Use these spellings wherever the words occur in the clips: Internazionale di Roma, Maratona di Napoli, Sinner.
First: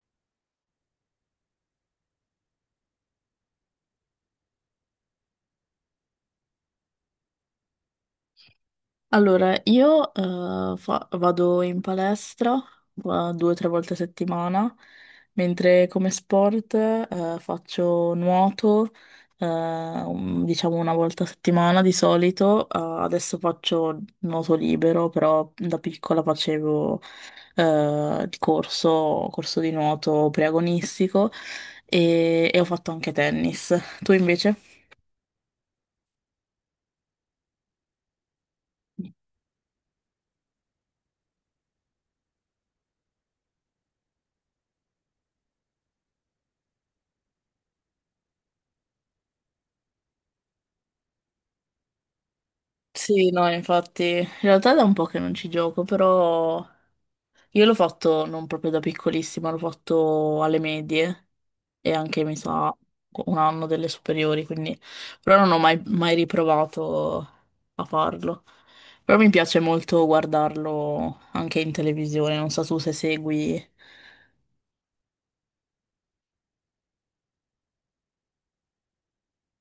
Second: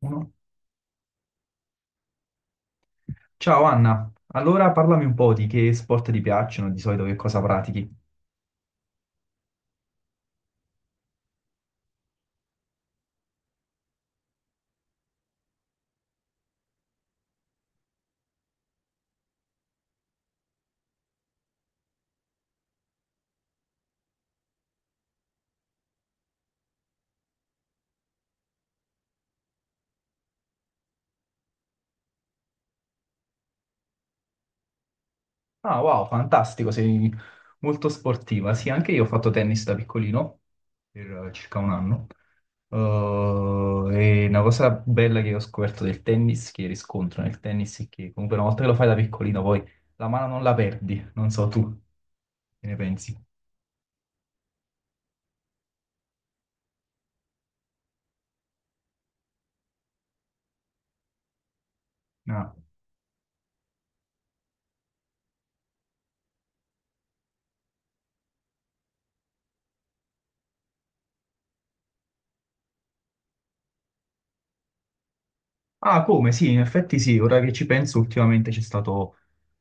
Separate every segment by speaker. Speaker 1: Uno. Ciao Anna, allora parlami un po' di che sport ti piacciono, di solito che cosa pratichi.
Speaker 2: Allora, io vado in palestra due o tre volte a settimana, mentre come sport faccio nuoto, diciamo una volta a settimana di solito. Adesso faccio nuoto libero, però da piccola facevo il corso di nuoto preagonistico e ho fatto anche tennis. Tu invece?
Speaker 1: Ah, wow, fantastico, sei molto sportiva. Sì, anche io ho fatto tennis da piccolino, per circa un anno. E una cosa bella che ho scoperto del tennis, che riscontro nel tennis, è che comunque una volta che lo fai da piccolino, poi la mano non la perdi, non so tu, che ne pensi?
Speaker 2: Sì, no, infatti, in realtà è da un po' che non ci gioco, però io l'ho fatto non proprio da piccolissima, l'ho fatto alle medie e anche mi
Speaker 1: No.
Speaker 2: sa un anno delle superiori, quindi però non ho mai, mai riprovato a farlo. Però mi piace molto guardarlo anche in televisione, non so tu se segui.
Speaker 1: Ah, come? Sì, in effetti sì, ora che ci penso, ultimamente c'è stato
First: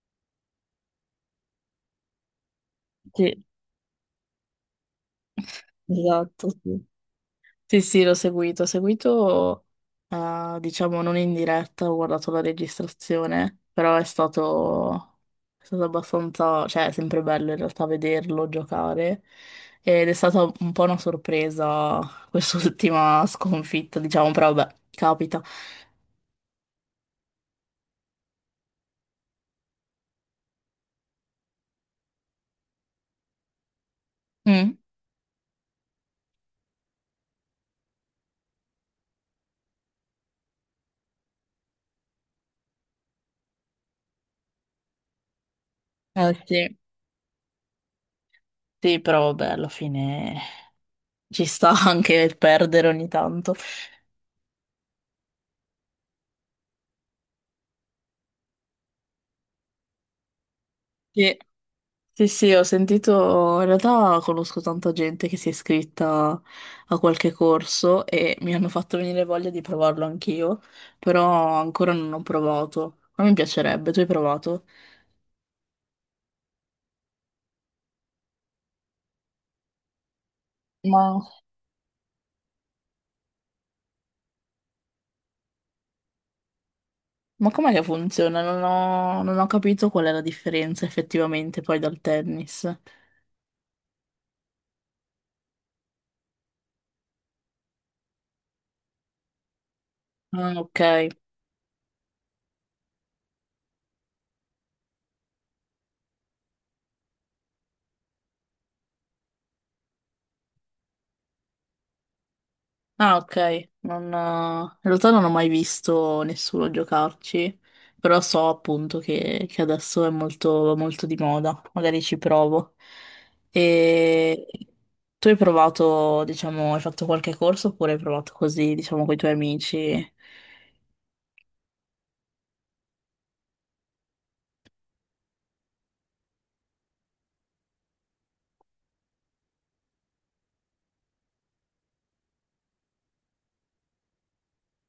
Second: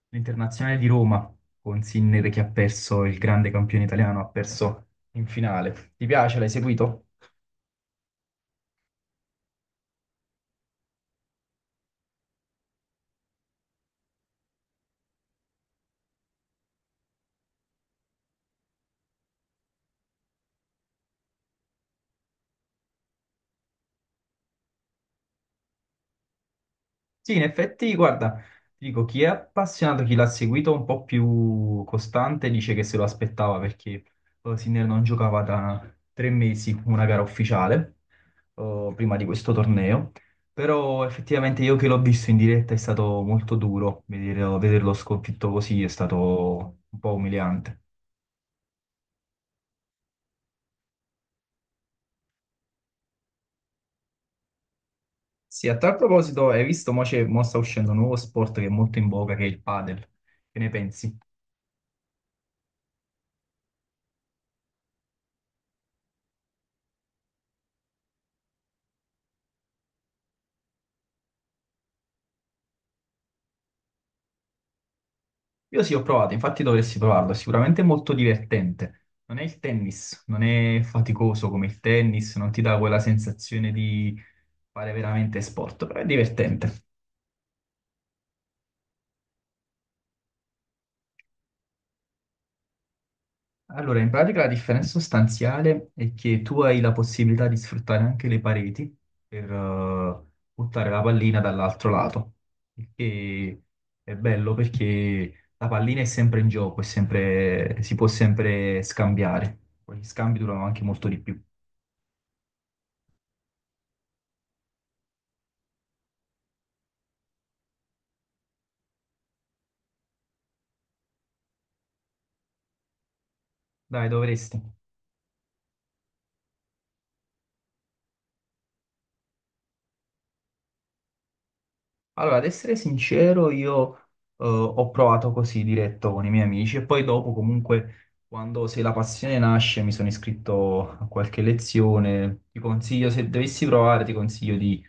Speaker 1: l'Internazionale di Roma con Sinner che ha perso il
Speaker 2: Sì,
Speaker 1: grande campione italiano, ha perso in finale. Ti piace? L'hai
Speaker 2: esatto, sì.
Speaker 1: seguito?
Speaker 2: Sì, sì, l'ho seguito. Ho seguito, diciamo, non in diretta, ho guardato la registrazione, però è è stato abbastanza, cioè, è sempre bello in realtà vederlo giocare. Ed è stata un po' una sorpresa quest'ultima sconfitta, diciamo, però vabbè, capita.
Speaker 1: Sì, in effetti, guarda, ti dico, chi è appassionato, chi l'ha seguito un po' più costante, dice che se lo aspettava perché
Speaker 2: Mm,
Speaker 1: Sinner non giocava da tre mesi una gara ufficiale, prima di questo torneo. Però effettivamente io che l'ho visto in diretta è stato molto duro, vederlo sconfitto così è
Speaker 2: sì,
Speaker 1: stato un po' umiliante.
Speaker 2: sì, però vabbè, alla fine ci sta anche perdere ogni tanto.
Speaker 1: Sì, a tal proposito, hai visto, mo, mo sta uscendo un nuovo sport che è molto in voga, che è il padel. Che ne pensi?
Speaker 2: Sì. Sì, sì, ho sentito, in realtà conosco tanta gente che si è iscritta a qualche corso e mi hanno fatto venire voglia di provarlo anch'io, però ancora non ho provato. Ma mi piacerebbe, tu hai provato?
Speaker 1: Io sì, ho provato, infatti dovresti provarlo, è sicuramente molto divertente. Non è il tennis, non è
Speaker 2: Ma,
Speaker 1: faticoso come il tennis, non ti dà quella sensazione di fare veramente sport, però è divertente.
Speaker 2: ma com'è che funziona? Non ho capito qual è la differenza effettivamente poi dal tennis.
Speaker 1: Allora, in pratica la differenza sostanziale è che tu hai la possibilità di sfruttare anche le pareti per
Speaker 2: Ah, ok.
Speaker 1: buttare la pallina dall'altro lato, il che è bello perché la pallina è sempre in gioco, si può sempre scambiare. Poi gli scambi durano anche molto di più.
Speaker 2: Ah, ok. Non, in realtà non ho mai visto nessuno giocarci, però so appunto che adesso è molto di moda, magari ci provo.
Speaker 1: Dai,
Speaker 2: E
Speaker 1: dovresti.
Speaker 2: tu hai provato, diciamo, hai fatto qualche corso oppure hai provato così, diciamo, con i tuoi amici?
Speaker 1: Allora, ad essere sincero, io ho provato così diretto con i miei amici e poi dopo comunque, quando se la passione nasce, mi sono iscritto a qualche lezione. Ti consiglio, se dovessi provare, ti consiglio di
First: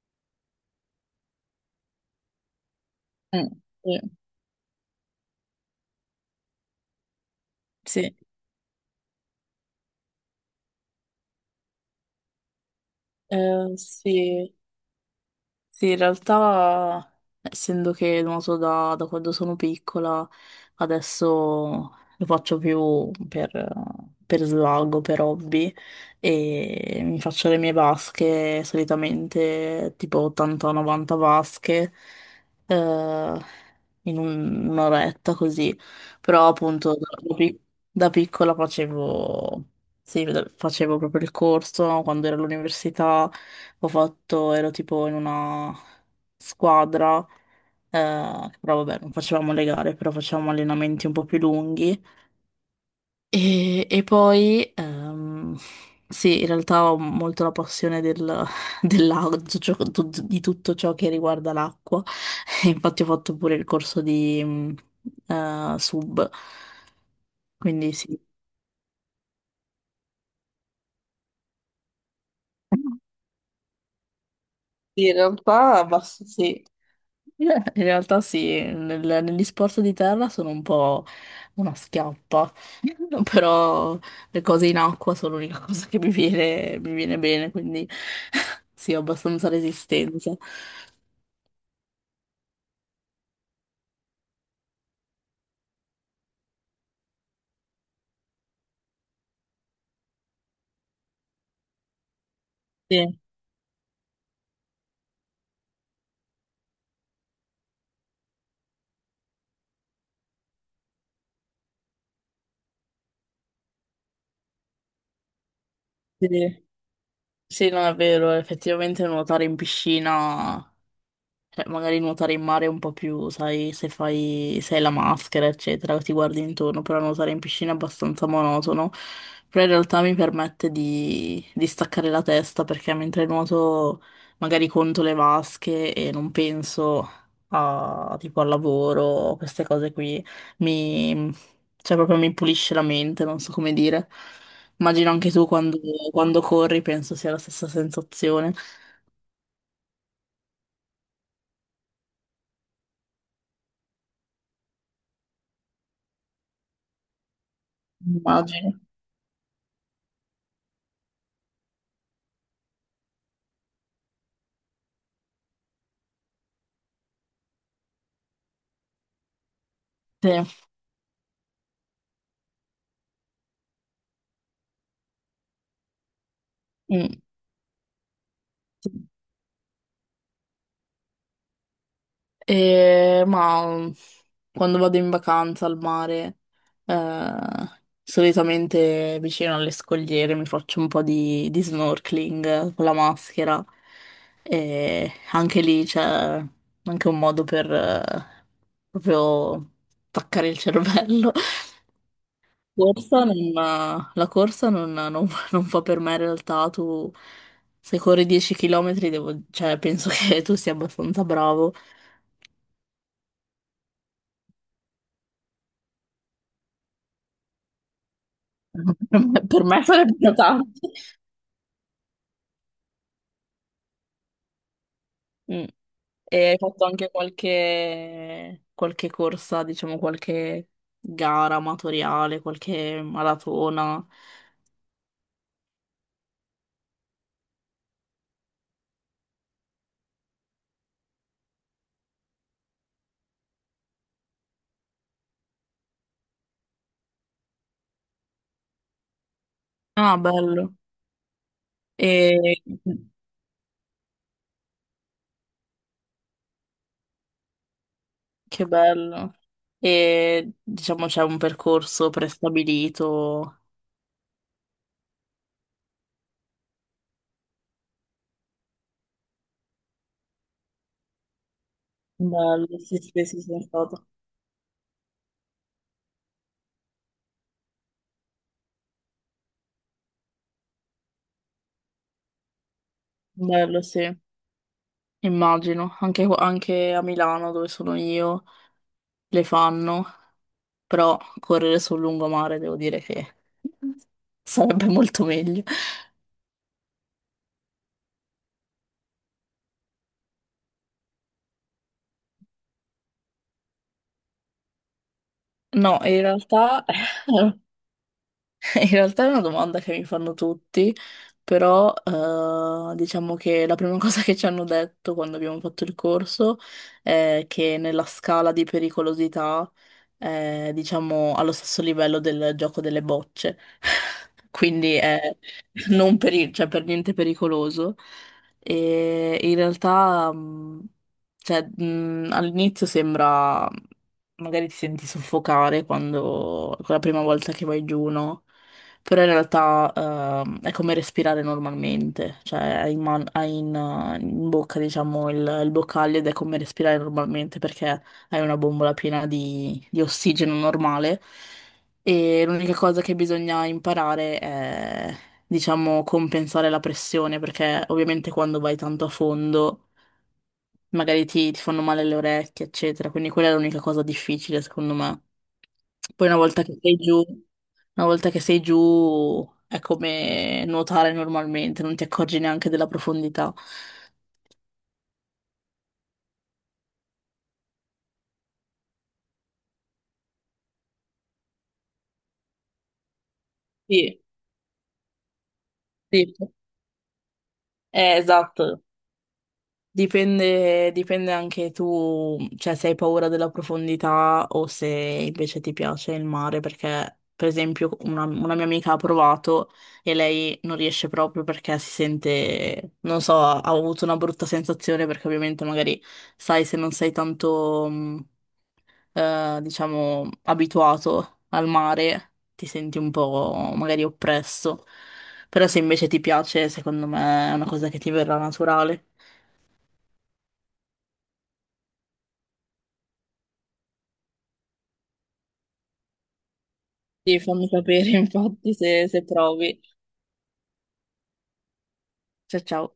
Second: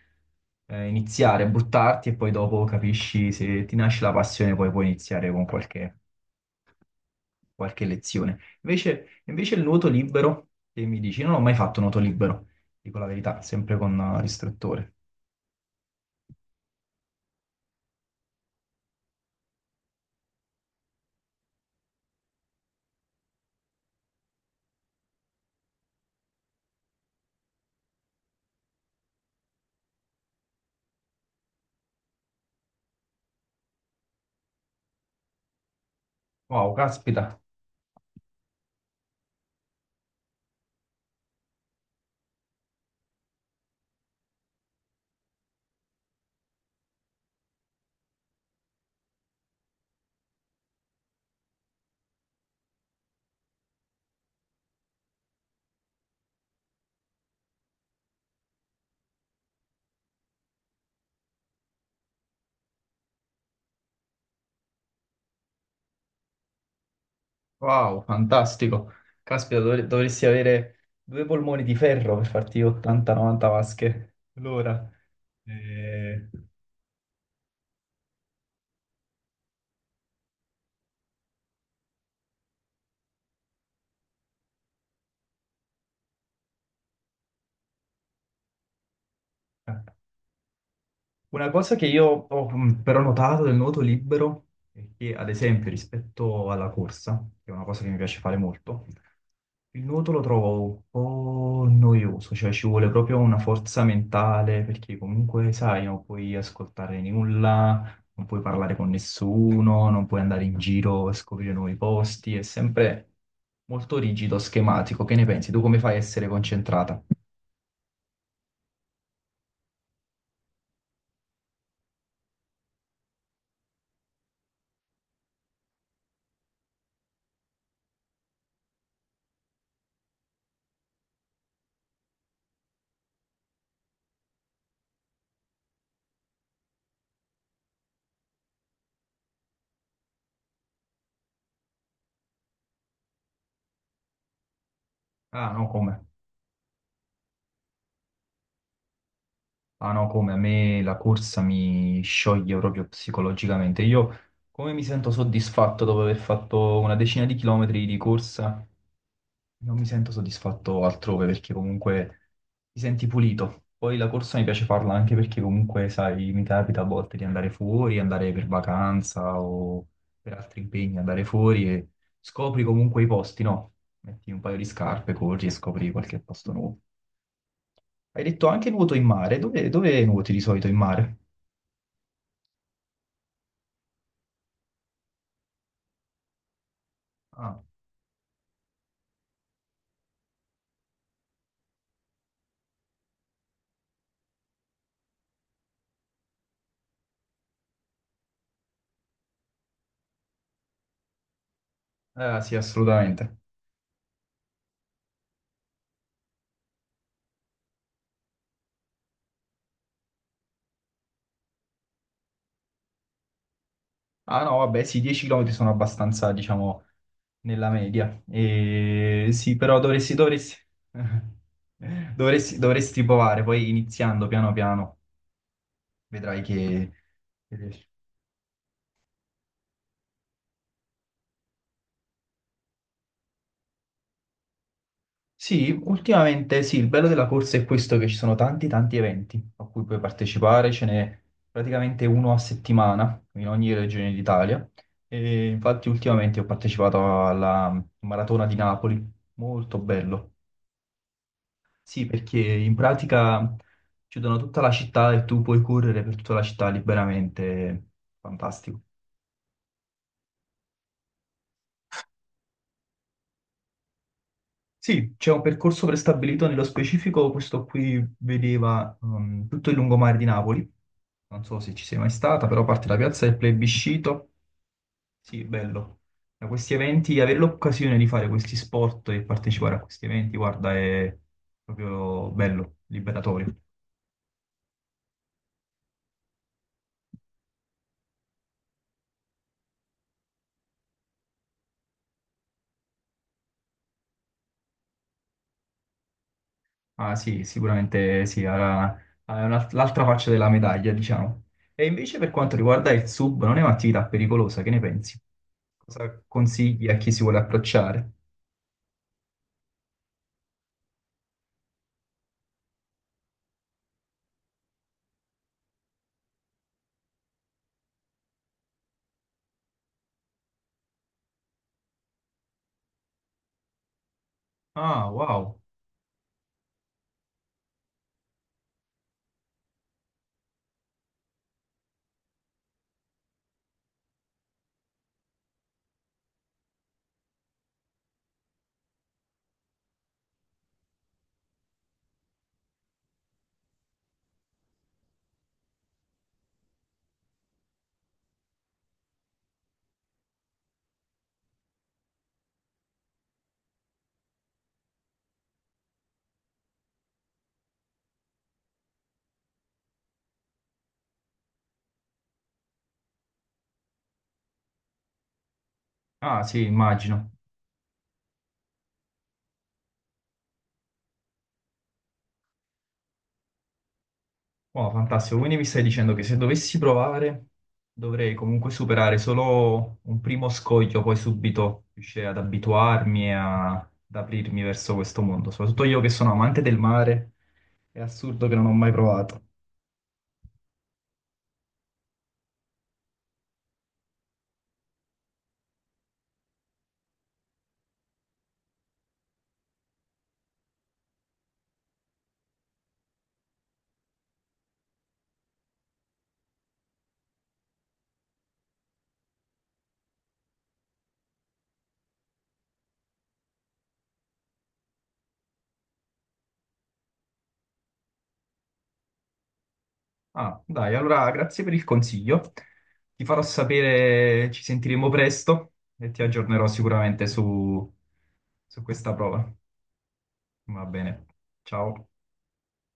Speaker 1: iniziare, buttarti e poi dopo capisci
Speaker 2: Mm,
Speaker 1: se ti
Speaker 2: sì.
Speaker 1: nasce la passione, poi puoi iniziare con qualche
Speaker 2: Sì.
Speaker 1: lezione. Invece il nuoto libero, che mi dici, non ho mai fatto nuoto libero, dico la verità, sempre con
Speaker 2: Sì.
Speaker 1: l'istruttore.
Speaker 2: Sì, in realtà, essendo che non so, da quando sono piccola, adesso lo faccio più per svago, per hobby, e mi faccio le mie vasche, solitamente tipo 80-90 vasche, eh, un'oretta così. Però
Speaker 1: Wow,
Speaker 2: appunto
Speaker 1: caspita.
Speaker 2: da piccola facevo, facevo proprio il corso quando ero all'università ho fatto, ero tipo in una squadra, però vabbè, non facevamo le gare, però facevamo allenamenti un po' più lunghi. E poi, sì, in realtà ho molto la passione del, dell'acqua, di ciò- di tutto ciò che riguarda l'acqua. E infatti ho fatto pure il corso di sub, quindi
Speaker 1: Wow,
Speaker 2: sì.
Speaker 1: fantastico. Caspita, dovresti avere due polmoni di ferro per farti 80-90 vasche l'ora.
Speaker 2: Sì, in realtà, basta,
Speaker 1: Eh,
Speaker 2: sì. In realtà sì, negli sport di terra sono un po' una schiappa, però le cose in acqua sono l'unica cosa che mi viene bene, quindi sì, ho abbastanza
Speaker 1: ah,
Speaker 2: resistenza.
Speaker 1: una cosa che io ho però notato del nuoto libero è che, ad esempio, rispetto alla corsa, che è una cosa che mi piace fare molto, il nuoto lo trovo un po' noioso, cioè ci vuole
Speaker 2: Sì,
Speaker 1: proprio una forza mentale perché comunque, sai, non puoi ascoltare nulla, non puoi parlare con nessuno, non puoi andare in giro a scoprire nuovi posti, è sempre molto rigido, schematico. Che ne pensi? Tu come fai a essere
Speaker 2: sì,
Speaker 1: concentrata?
Speaker 2: sì, non è vero, effettivamente nuotare in piscina, cioè, magari nuotare in mare è un po' più, sai, se fai, se hai la maschera, eccetera, ti guardi intorno, però nuotare in piscina è abbastanza monotono. Però in realtà mi permette di staccare la testa perché mentre nuoto magari conto le vasche e non penso a, tipo, al lavoro, queste cose qui, mi, cioè proprio mi pulisce la mente, non so come dire. Immagino anche tu
Speaker 1: Ah, no,
Speaker 2: quando,
Speaker 1: come?
Speaker 2: quando corri, penso sia la stessa sensazione.
Speaker 1: Ah no, come a me la corsa mi scioglie proprio psicologicamente. Io come mi sento soddisfatto dopo aver fatto una decina di chilometri di corsa,
Speaker 2: Immagino.
Speaker 1: non mi sento soddisfatto altrove perché comunque ti senti pulito. Poi la corsa mi piace farla anche perché comunque, sai, mi capita a volte di andare fuori, andare per vacanza o
Speaker 2: Sì.
Speaker 1: per altri impegni, andare fuori e scopri comunque i posti, no? Metti un paio di scarpe, corri e scopri qualche posto nuovo.
Speaker 2: Mm.
Speaker 1: Hai detto anche nuoto in mare. Dove, dove nuoti di solito in mare?
Speaker 2: Ma quando vado in vacanza al mare, eh,
Speaker 1: Ah,
Speaker 2: solitamente vicino alle scogliere mi faccio un po' di snorkeling con la maschera e anche lì c'è anche un modo per proprio attaccare il cervello.
Speaker 1: sì,
Speaker 2: Corsa
Speaker 1: assolutamente.
Speaker 2: non- la corsa non fa per me in realtà, tu se corri 10 km cioè, penso che tu sia abbastanza bravo.
Speaker 1: Ah no, vabbè, sì, 10 km sono abbastanza, diciamo, nella media. E sì,
Speaker 2: Per
Speaker 1: però
Speaker 2: me sarebbero
Speaker 1: dovresti,
Speaker 2: tanti.
Speaker 1: dovresti provare, poi iniziando piano piano,
Speaker 2: Mm. E
Speaker 1: vedrai che
Speaker 2: hai fatto anche
Speaker 1: che riesci.
Speaker 2: qualche corsa, diciamo qualche gara amatoriale, qualche maratona.
Speaker 1: Sì, ultimamente sì, il bello della corsa è questo che ci sono tanti tanti eventi a cui puoi partecipare, ce n'è praticamente uno a settimana in ogni regione d'Italia e infatti ultimamente ho partecipato alla Maratona di Napoli, molto
Speaker 2: Ah,
Speaker 1: bello.
Speaker 2: bello.
Speaker 1: Sì, perché
Speaker 2: E
Speaker 1: in pratica chiudono tutta la città e tu puoi correre per tutta la città liberamente,
Speaker 2: che
Speaker 1: fantastico.
Speaker 2: bello. E diciamo c'è un percorso prestabilito.
Speaker 1: Sì, c'è un percorso prestabilito nello specifico, questo qui vedeva tutto il lungomare di Napoli. Non so se ci sei mai stata, però
Speaker 2: Bello,
Speaker 1: parte
Speaker 2: sì,
Speaker 1: la
Speaker 2: sì,
Speaker 1: piazza del
Speaker 2: sì, sono stato.
Speaker 1: plebiscito. Sì, bello. Da questi eventi, avere l'occasione di fare questi sport e partecipare a questi eventi, guarda, è proprio bello, liberatorio.
Speaker 2: Bello, sì. Immagino, anche a Milano dove sono io le fanno però correre sul lungomare devo dire che sarebbe molto meglio.
Speaker 1: Ah sì, sicuramente sì, l'altra faccia della medaglia, diciamo. E invece per quanto riguarda il sub, non è un'attività pericolosa, che ne pensi?
Speaker 2: No,
Speaker 1: Cosa
Speaker 2: in realtà.
Speaker 1: consigli a chi si vuole approcciare?
Speaker 2: In realtà è una domanda che mi fanno tutti, però diciamo che la prima cosa che ci hanno detto quando abbiamo fatto il corso è che nella scala di pericolosità è, diciamo, allo stesso livello del gioco delle bocce, quindi
Speaker 1: Ah,
Speaker 2: è
Speaker 1: wow.
Speaker 2: non peri- cioè, per niente pericoloso. E in realtà, all'inizio sembra magari ti senti soffocare quando, la prima volta che vai giù, no? Però in realtà è come respirare normalmente, cioè hai in bocca diciamo il boccaglio ed è come respirare normalmente perché hai una bombola piena di ossigeno normale e l'unica cosa che bisogna imparare è diciamo compensare la pressione perché ovviamente quando vai tanto a fondo magari ti fanno male le orecchie eccetera, quindi quella è l'unica cosa difficile secondo me. Poi una
Speaker 1: Ah
Speaker 2: volta
Speaker 1: sì,
Speaker 2: che sei giù,
Speaker 1: immagino.
Speaker 2: una volta che sei giù è come nuotare normalmente, non ti accorgi neanche della profondità.
Speaker 1: Oh, fantastico, quindi mi stai dicendo che se dovessi provare dovrei comunque superare solo un primo scoglio, poi subito riuscire ad abituarmi e ad
Speaker 2: Sì,
Speaker 1: aprirmi verso questo mondo, soprattutto io che sono
Speaker 2: sì,
Speaker 1: amante del mare, è assurdo che non ho
Speaker 2: esatto.
Speaker 1: mai provato.
Speaker 2: Dipende, dipende anche tu, cioè se hai paura della profondità o se invece ti piace il mare, perché per esempio una mia amica ha provato e lei non riesce proprio perché si sente, non so, ha avuto una brutta sensazione perché ovviamente magari sai se non sei tanto... diciamo, abituato al mare, ti senti un po' magari oppresso. Però se invece ti piace, secondo me è una cosa che ti verrà naturale.
Speaker 1: Ah, dai, allora grazie per il consiglio, ti farò sapere, ci sentiremo presto e ti aggiornerò sicuramente
Speaker 2: Sì, fammi
Speaker 1: su,
Speaker 2: sapere infatti
Speaker 1: su questa
Speaker 2: se
Speaker 1: prova.
Speaker 2: provi.
Speaker 1: Va bene, ciao.
Speaker 2: Ciao ciao.